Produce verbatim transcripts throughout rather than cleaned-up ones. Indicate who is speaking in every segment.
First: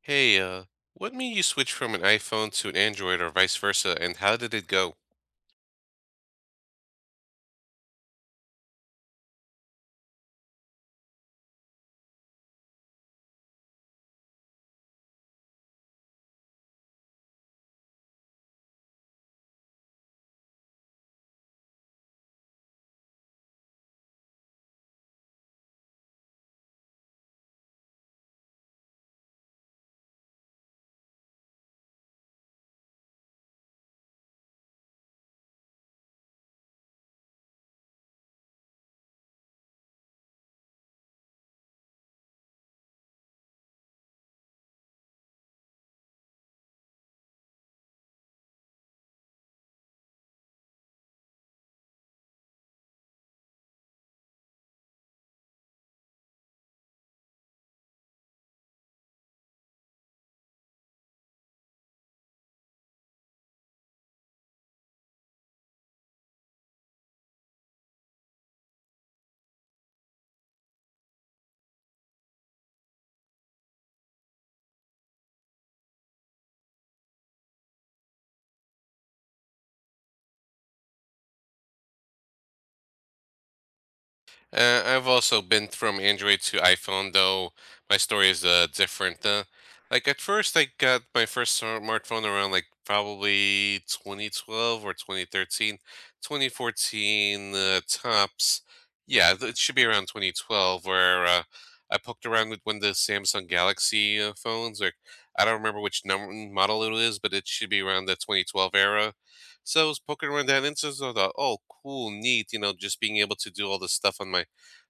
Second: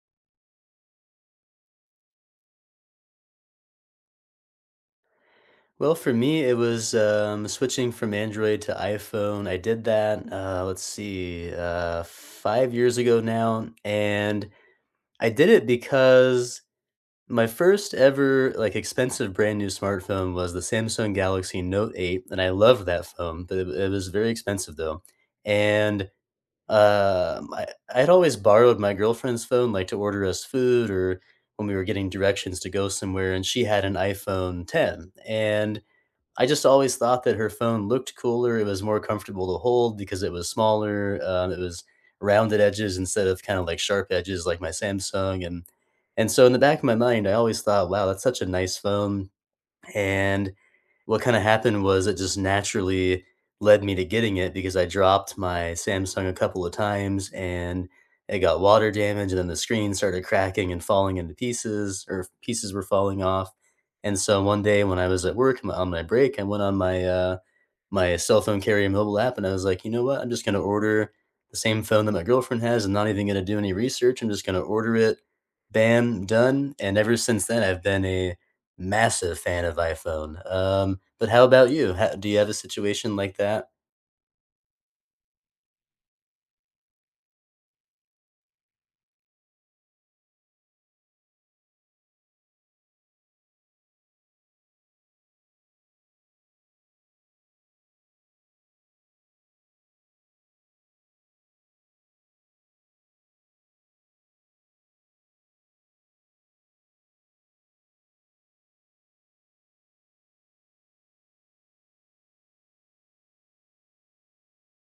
Speaker 1: Hey, uh, what made you switch from an iPhone to an Android or vice versa, and how did it go?
Speaker 2: Well, for me, it was um, switching from Android to iPhone. I did that, uh, let's see, uh, five years ago now. And I did it because my first ever like expensive brand new smartphone was the Samsung Galaxy Note eight. And I loved that phone, but it, it was very expensive though. And um, I, I'd always borrowed my girlfriend's phone, like to order us food or when we were getting directions to go somewhere. And she had an iPhone ten. And I just always thought that her phone looked cooler. It was more comfortable to hold because it was smaller. Um, it was rounded edges instead of kinda, like, sharp edges like my Samsung, and and so in the back of my mind, I always thought, "Wow, that's such a nice phone," and what kinda happened was it just naturally led me to getting it because I dropped my Samsung a couple of times, and it got water damage, and then the screen started cracking and falling into pieces, or pieces were falling off, and so one day when I was at work, on my break, I went on my, uh my cell phone carrier mobile app, and I was like, "You know what? I'm just gonna order the same phone that my girlfriend has. I'm not even gonna do any research. I'm just gonna order it." Bam, done. And ever since then, I've been a massive fan of iPhone. Um, but how about you? How, do you have a situation like that?
Speaker 1: Uh, I've also been from Android to iPhone, though my story is uh, different. Uh, like at first, I got my first smartphone around like probably twenty twelve or twenty thirteen, twenty fourteen uh, tops. Yeah, th- it should be around twenty twelve where uh, I poked around with one of the Samsung Galaxy uh, phones. Like I don't remember which number model it is, but it should be around the twenty twelve era. So I was poking around that instance. I thought, oh, cool, neat. You know, just being able to do all this stuff on my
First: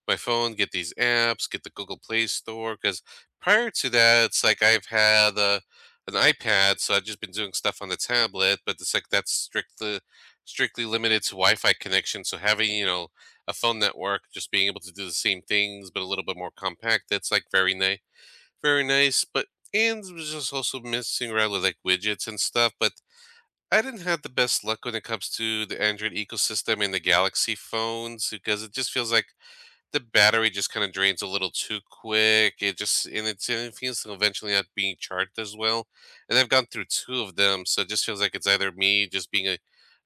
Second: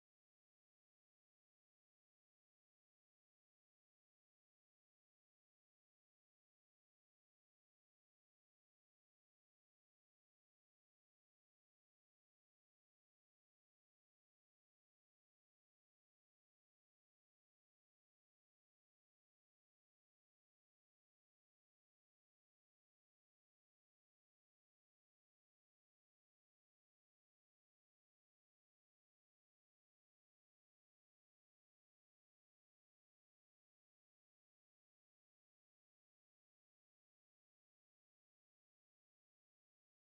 Speaker 1: my phone, get these apps, get the Google Play Store. Because prior to that, it's like I've had uh, an iPad, so I've just been doing stuff on the tablet. But it's like that's strictly strictly limited to Wi-Fi connection. So having you know a phone network, just being able to do the same things but a little bit more compact. That's like very nice, very nice. But and was just also messing around with like widgets and stuff, but I didn't have the best luck when it comes to the Android ecosystem and the Galaxy phones because it just feels like the battery just kind of drains a little too quick. It just and it's and it feels like eventually not being charged as well. And I've gone through two of them, so it just feels like it's either me just being a,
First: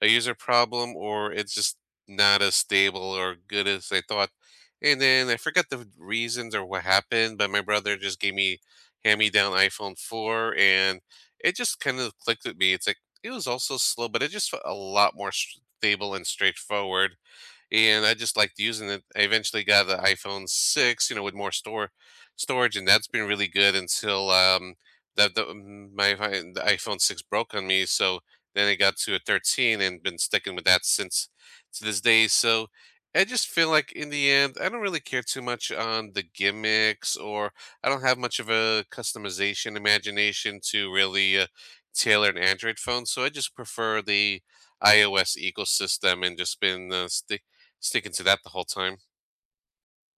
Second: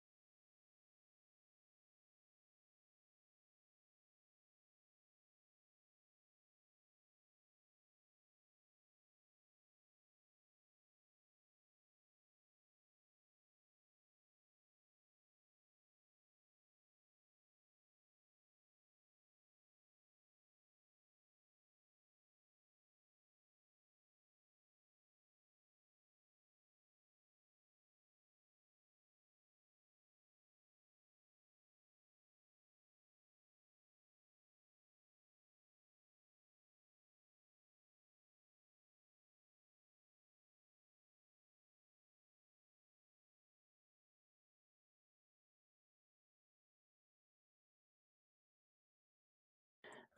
Speaker 1: a user problem or it's just not as stable or good as I thought. And then I forgot the reasons or what happened, but my brother just gave me hand me down iPhone four, and it just kind of clicked with me. It's like it was also slow, but it just felt a lot more stable and straightforward, and I just liked using it. I eventually got the iPhone six, you know, with more store storage, and that's been really good until um, that the, mm, my fi- the iPhone six broke on me. So then I got to a thirteen and been sticking with that since to this day. So I just feel like in the end, I don't really care too much on the gimmicks, or I don't have much of a customization imagination to really uh, tailor an Android phone. So I just prefer the iOS ecosystem and just been uh, sti sticking to that the whole time,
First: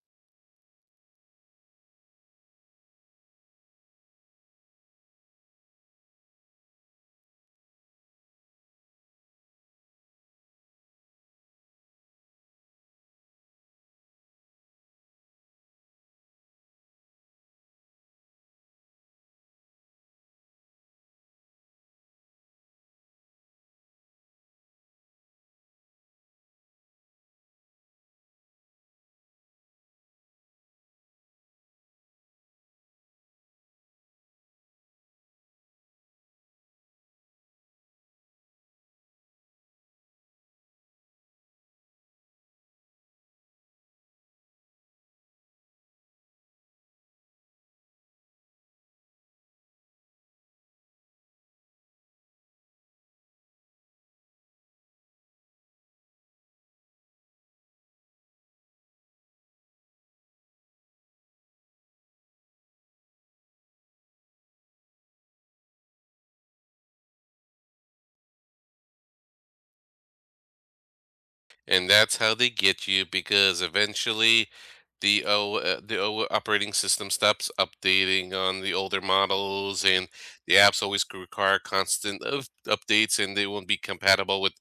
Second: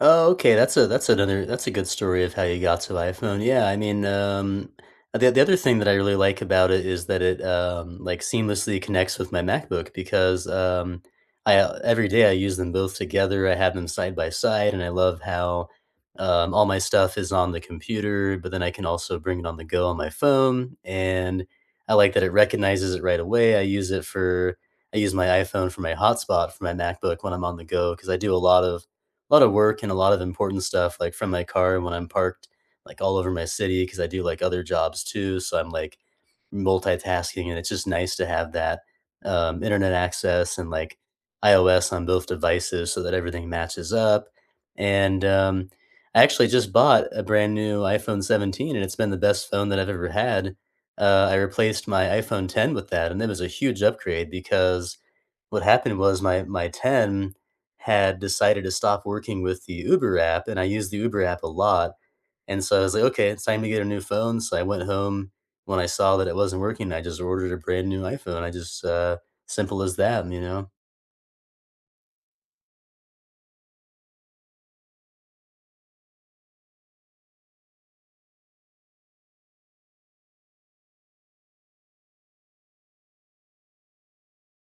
Speaker 2: Oh, okay, that's a that's another that's a good story of how you got to iPhone. Yeah, I mean, um, the the other thing that I really like about it is that it um, like seamlessly connects with my MacBook because um, I uh, every day I use them both together. I have them side by side, and I love how um, all my stuff is on the computer, but then I can also bring it on the go on my phone, and I like that it recognizes it right away. I use it for I use my iPhone for my hotspot for my MacBook when I'm on the go because I do a lot of lot of work and a lot of important stuff, like, from my car when I'm parked, like, all over my city, because I do, like, other jobs too, so I'm, like, multitasking, and it's just nice to have that, um, internet access and, like, iOS on both devices so that everything matches up, and, um, I actually just bought a brand new iPhone seventeen, and it's been the best phone that I've ever had. Uh, I replaced my iPhone ten with that, and it was a huge upgrade because what happened was my my ten had decided to stop working with the Uber app, and I use the Uber app a lot. And so I was like, okay, it's time to get a new phone. So I went home. When I saw that it wasn't working, I just ordered a brand new iPhone. I just, uh, simple as that, you know?
Speaker 1: and that's how they get you because eventually the O uh, the O operating system stops updating on the older models, and the apps always c- require constant of updates, and they won't be compatible with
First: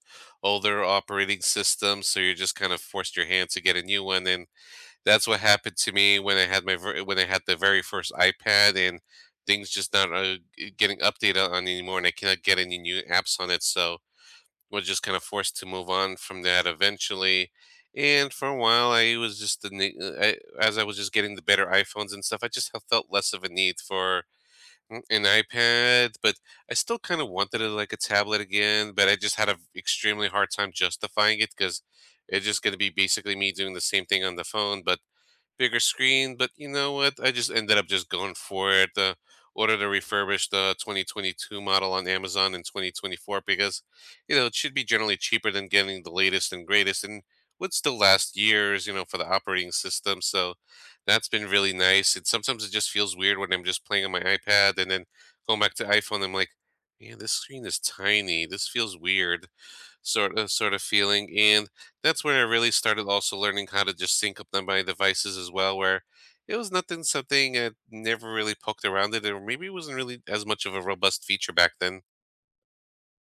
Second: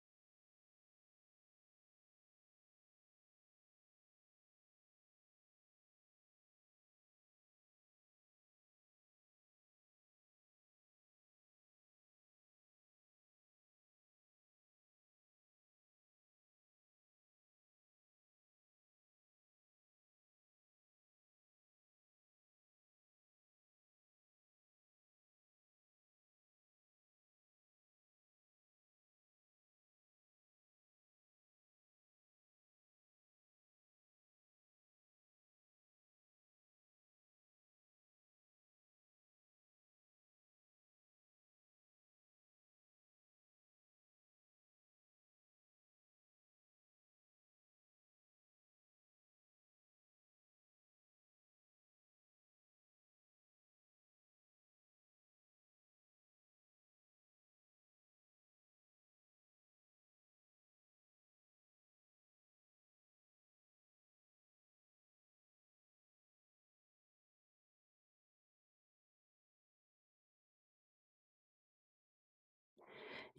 Speaker 1: older operating systems. So you're just kind of forced your hand to get a new one, and that's what happened to me when I had my ver- when I had the very first iPad. And things just not uh, getting updated on anymore, and I cannot get any new apps on it. So was just kind of forced to move on from that eventually. And for a while, I was just the ne- uh, I, as I was just getting the better iPhones and stuff, I just have felt less of a need for mm, an iPad. But I still kind of wanted it like a tablet again. But I just had an extremely hard time justifying it because it's just going to be basically me doing the same thing on the phone. But bigger screen, but you know what? I just ended up just going for it. Uh, ordered a refurbished uh, twenty twenty-two model on Amazon in twenty twenty-four because, you know, it should be generally cheaper than getting the latest and greatest and would still last years, you know, for the operating system. So that's been really nice. And sometimes it just feels weird when I'm just playing on my iPad and then going back to iPhone. I'm like, man, this screen is tiny. This feels weird sort of sort of feeling. And that's where I really started also learning how to just sync up on my devices as well, where it was nothing something I never really poked around it, or maybe it wasn't really as much of a robust feature back then.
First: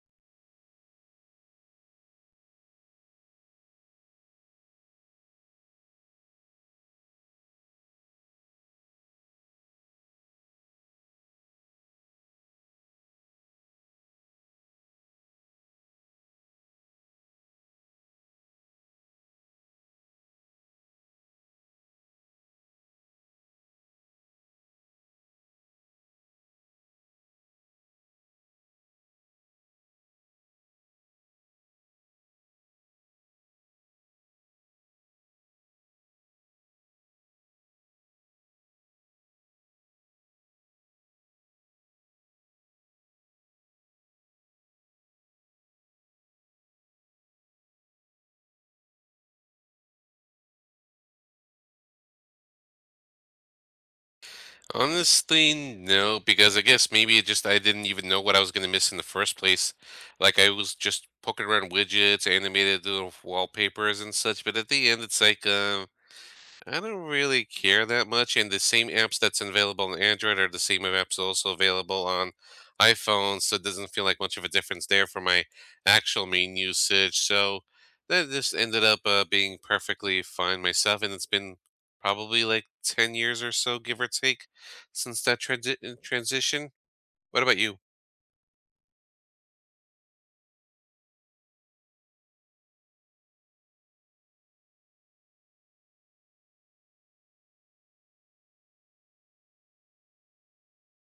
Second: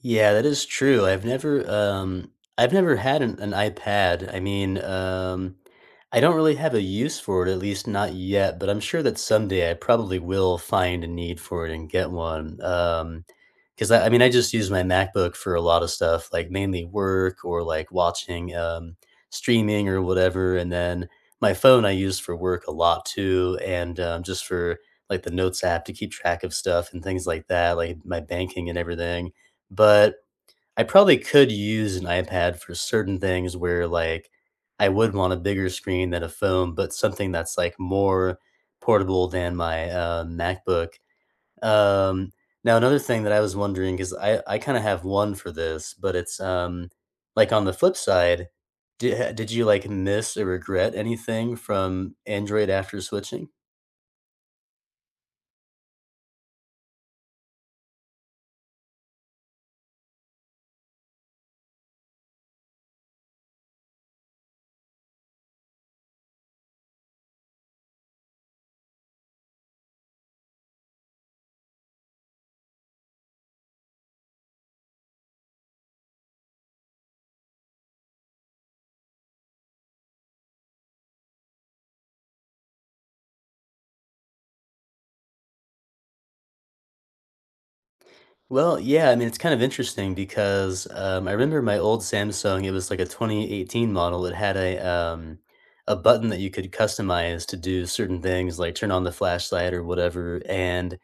Speaker 2: Yeah, that is true. I've never um I've never had an, an iPad. I mean, um I don't really have a use for it, at least not yet, but I'm sure that someday I probably will find a need for it and get one. Um because I, I mean I just use my MacBook for a lot of stuff, like mainly work or like watching um streaming or whatever, and then my phone I use for work a lot too, and um, just for like the notes app to keep track of stuff and things like that, like my banking and everything. But I probably could use an iPad for certain things where, like, I would want a bigger screen than a phone, but something that's, like, more portable than my, uh, MacBook. Um, Now another thing that I was wondering wondering 'cause I I kinda have one for this, but it's, um, like, on the flip side, did did you, like, miss or regret anything from Android after switching?
Speaker 1: Honestly, no, because I guess maybe it just I didn't even know what I was gonna miss in the first place. Like I was just poking around widgets, animated little wallpapers and such, but at the end it's like um I don't really care that much, and the same apps that's available on Android are the same apps also available on iPhone, so it doesn't feel like much of a difference there for my actual main usage. So that just ended up uh, being perfectly fine myself, and it's been probably like ten years or so, give or take, since that transi- transition. What about you?
Speaker 2: Well, yeah, I mean, it's kind of interesting because, um, I remember my old Samsung, it was like a twenty eighteen model. It had a, um, a button that you could customize to do certain things, like turn on the flashlight or whatever, and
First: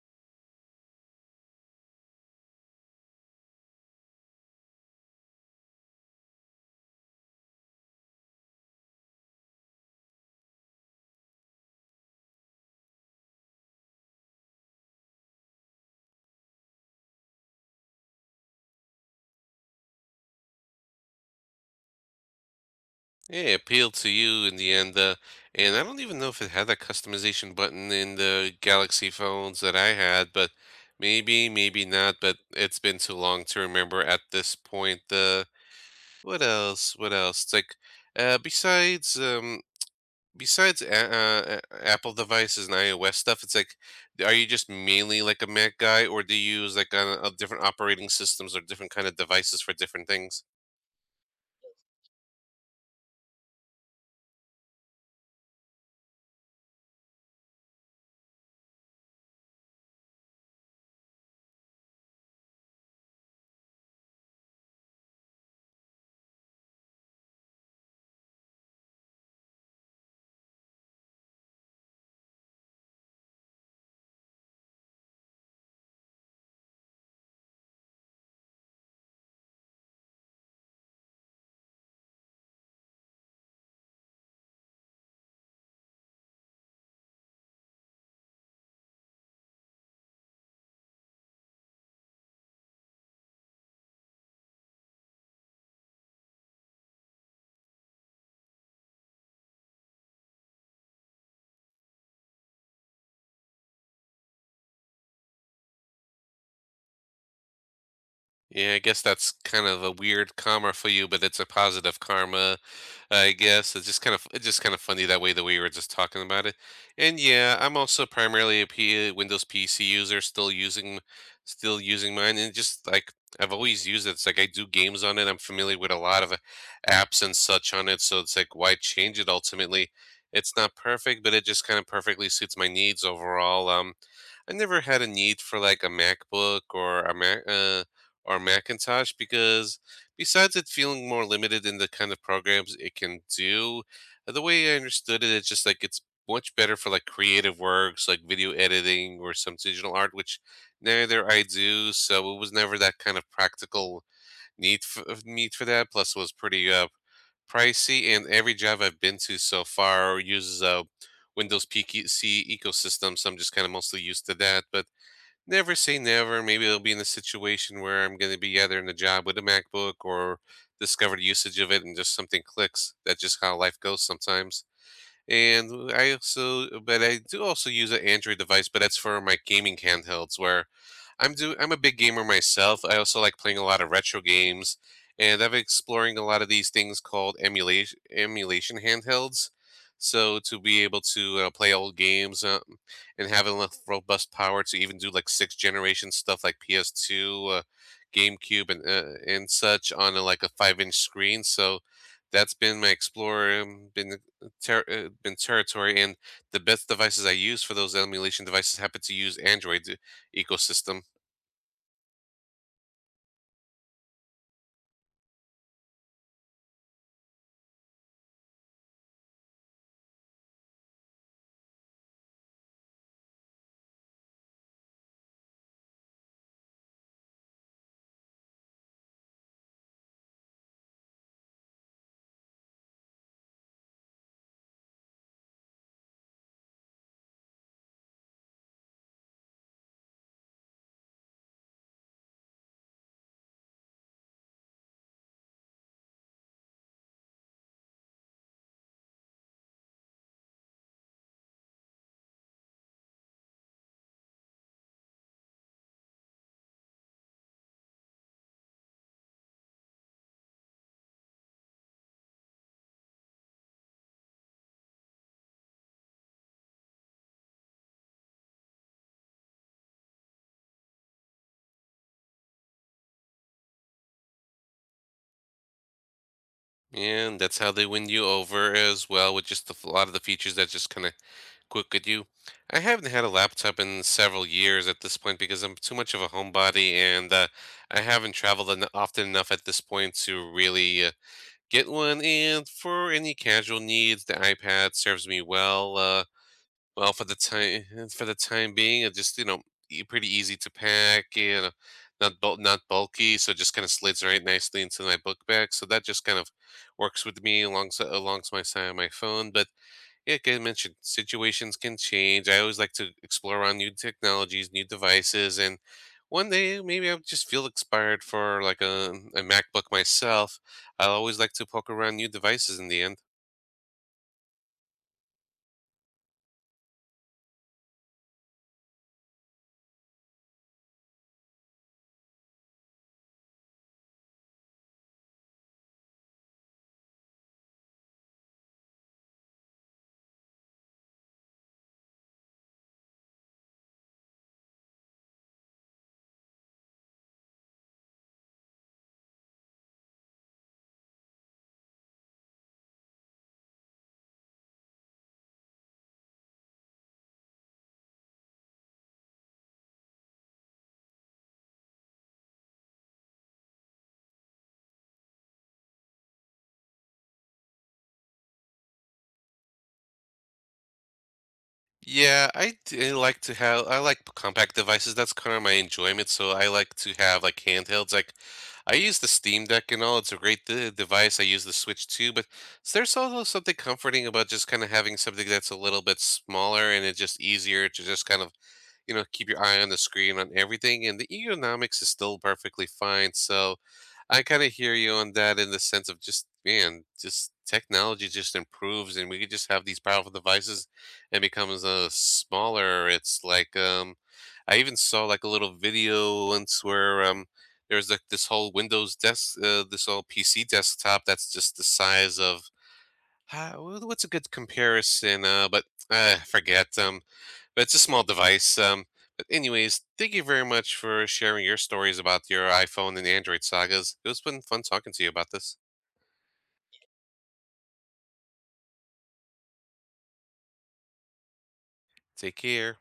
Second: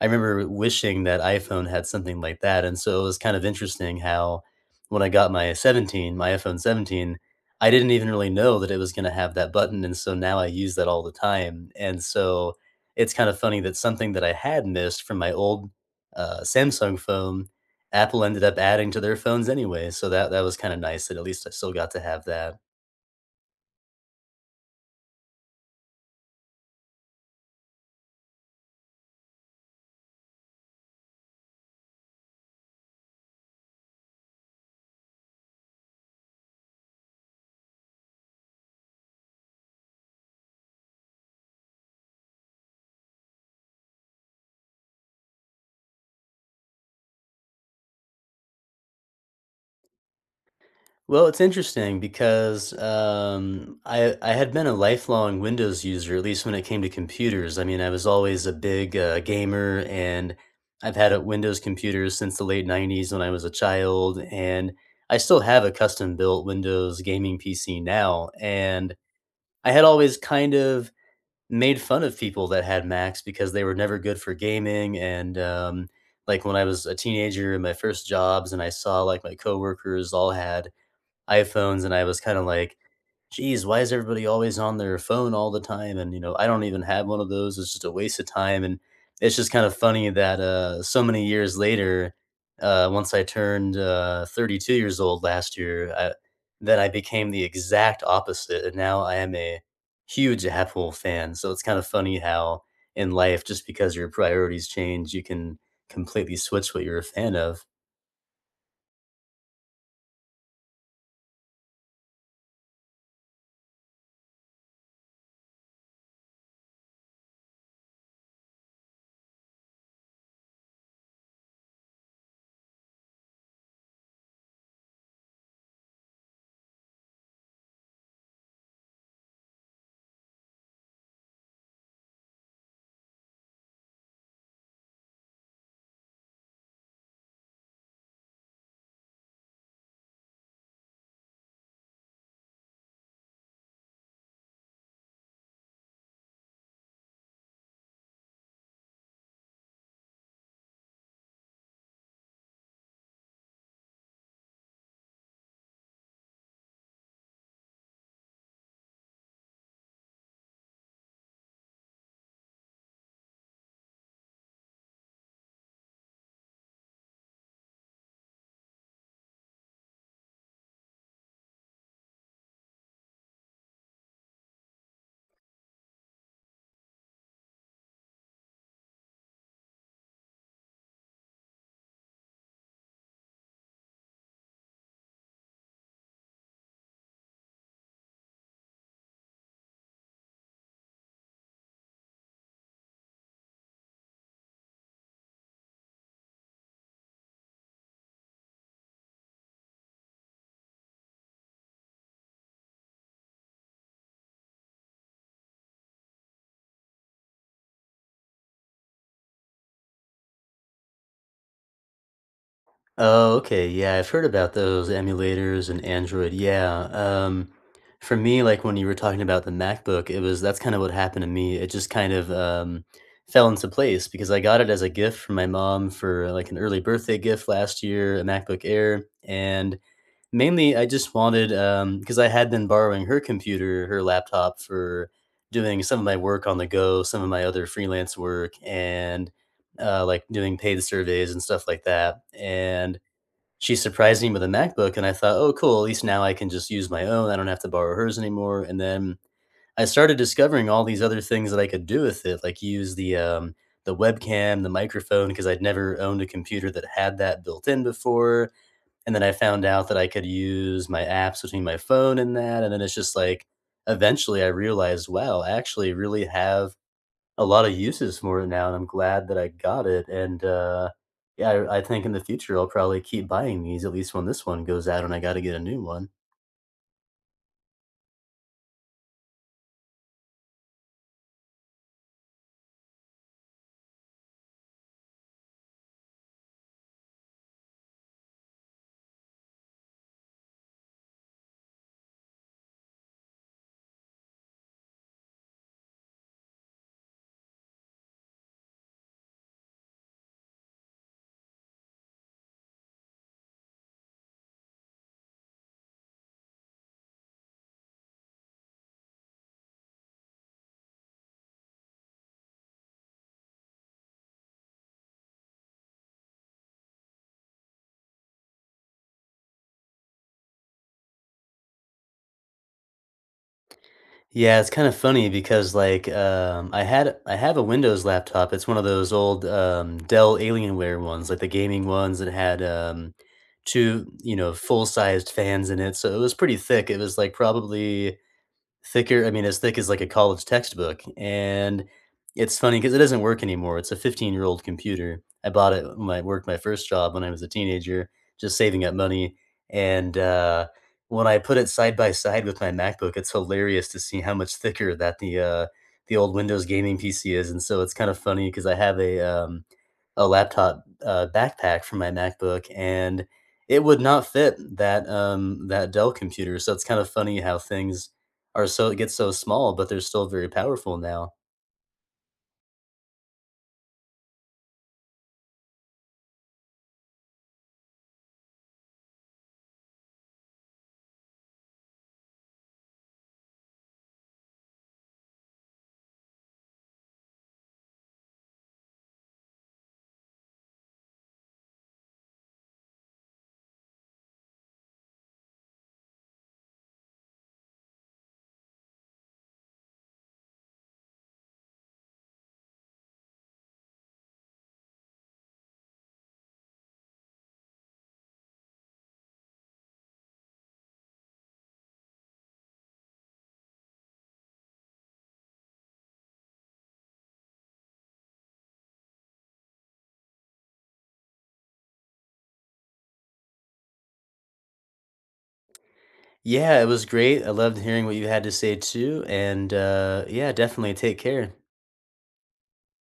Speaker 2: I remember wishing that iPhone had something like that, and so it was kind of interesting how when I got my seventeen, my iPhone seventeen, I didn't even really know that it was gonna have that button, and so now I use that all the time, and so it's kind of funny that something that I had missed from my old, uh, Samsung phone, Apple ended up adding to their phones anyway, so that that was kinda nice that at least I still got to have that.
Speaker 1: Yeah, it appealed to you in the end, uh, and I don't even know if it had that customization button in the Galaxy phones that I had, but maybe, maybe not. But it's been too long to remember at this point. Uh, what else? What else? It's like, uh, besides, um, besides a- uh, a- Apple devices and iOS stuff, it's like, are you just mainly like a Mac guy, or do you use like uh, uh, different operating systems or different kind of devices for different things?
Speaker 2: Well, it's interesting because um, I I had been a lifelong Windows user, at least when it came to computers. I mean, I was always a big uh, gamer, and I've had a Windows computer since the late nineties when I was a child, and I still have a custom-built Windows gaming P C now. And I had always kind of made fun of people that had Macs because they were never good for gaming, and um, like when I was a teenager in my first jobs, and I saw like my coworkers all had iPhones, and I was kind of like, geez, why is everybody always on their phone all the time? And, you know, I don't even have one of those. It's just a waste of time. And it's just kind of funny that uh, so many years later, uh, once I turned uh, thirty-two years old last year, I, then I became the exact opposite. And now I am a huge Apple fan. So it's kind of funny how in life, just because your priorities change, you can completely switch what you're a fan of.
Speaker 1: Yeah, I guess that's kind of a weird karma for you, but it's a positive karma, I guess. It's just kind of it's just kind of funny that way the way we were just talking about it. And yeah, I'm also primarily a P, Windows P C user, still using still using mine, and just like I've always used it. It's like I do games on it. I'm familiar with a lot of uh, apps and such on it, so it's like why change it ultimately? It's not perfect, but it just kind of perfectly suits my needs overall. Um, I never had a need for like a MacBook or a Mac. Uh, or Macintosh because besides it feeling more limited in the kind of programs it can do, uh, the way I understood it, it's just like it's much better for like creative works like video editing or some digital art, which neither I do. So it was never that kind of practical need for, need for that. Plus, it was pretty uh, pricey, and every job I've been to so far uses a Windows P C ecosystem, so I'm just kind of mostly used to that. But never say never. Maybe it'll be in a situation where I'm going to be either in a job with a MacBook or discover the usage of it and just something clicks. That's just how life goes sometimes. And I also uh, but I do also use an Android device, but that's for my gaming handhelds where I'm do I'm a big gamer myself. I also like playing a lot of retro games, and I've been exploring a lot of these things called emulation emulation handhelds. So to be able to uh, play old games, uh, and have enough robust power to even do like sixth generation stuff like P S two, uh, GameCube, and uh, and such on a, like a five inch screen. So that's been my exploring, been ter- uh, been territory, and the best devices I use for those emulation devices happen to use Android uh, ecosystem,
Speaker 2: Oh, okay. Yeah, I've heard about those emulators and Android. Yeah. Um, for me, like when you were talking about the MacBook, it was that's kind of what happened to me. It just kind of um, fell into place because I got it as a gift from my mom for like an early birthday gift last year, a MacBook Air. And mainly, I just wanted, um, because I had been borrowing her computer, her laptop for doing some of my work on the go, some of my other freelance work, and uh, like doing paid surveys and stuff like that. And she surprised me with a MacBook, and I thought, "Oh, cool, at least now I can just use my own, I don't have to borrow hers anymore," and then I started discovering all these other things that I could do with it, like use the, um, the webcam, the microphone, because 'cause I'd never owned a computer that had that built in before, and then I found out that I could use my apps between my phone and that, and then it's just like, eventually I realized, wow, I actually really have a lot of uses for it now, and I'm glad that I got it, and, uh, yeah, I I think in the future, I'll probably keep buying these at least when this one goes out and I gotta get a new one.
Speaker 1: and that's how they win you over as well with just the, f- a lot of the features that just kind of quick at you. I haven't had a laptop in several years at this point because I'm too much of a homebody, and uh, I haven't traveled en- often enough at this point to really uh, get one. And for any casual needs, the iPad serves me well. Uh, Well, for the time eh, for the time being, it just you know e- pretty easy to pack and uh, not bul- not bulky, so it just kind of slides right nicely into my book bag. So that just kind of works with me alongside alongside my side of my phone. But yeah, like I mentioned, situations can change. I always like to explore on new technologies, new devices, and one day maybe I would just feel inspired for like a, a MacBook myself. I always like to poke around new devices in the end.
Speaker 2: Yeah, it's kinda funny because, like, um, I had I have a Windows laptop. It's one of those old, um, Dell Alienware ones, like the gaming ones that had, um, two, you know, full-sized fans in it, so it was pretty thick. It was, like, probably thicker, I mean, as thick as, like, a college textbook, and it's funny because it doesn't work anymore. It's a fifteen-year-old computer. I bought it when I worked my first job when I was a teenager, just saving up money, and, uh, when I put it side by side with my MacBook, it's hilarious to see how much thicker that the, uh the old Windows gaming P C is, and so it's kind of funny because I have a, um, a laptop, uh, backpack for my MacBook, and it would not fit that, um, that Dell computer, so it's kind of funny how things are so it gets so small, but they're still very powerful now.
Speaker 1: Yeah, I d- I like to have I like compact devices. That's kind of my enjoyment. So I like to have like handhelds. Like I use the Steam Deck and all. It's a great de device. I use the Switch too, but s- there's also something comforting about just kind of having something that's a little bit smaller, and it's just easier to just kind of you know keep your eye on the screen on everything, and the ergonomics is still perfectly fine, so I kind of hear you on that in the sense of just man just technology just improves and we could just have these powerful devices and becomes a smaller. It's like um I even saw like a little video once where um there's like this whole windows desk uh, this whole PC desktop that's just the size of uh, wh- what's a good comparison? Uh, but uh, Forget. Um, but it's a small device. Um, but anyways, thank you very much for sharing your stories about your iPhone and Android sagas. It was been fun talking to you about this.
Speaker 2: Yeah, it was great. I loved hearing what you had to say too, and, uh, yeah, definitely take care.
Speaker 1: Take care.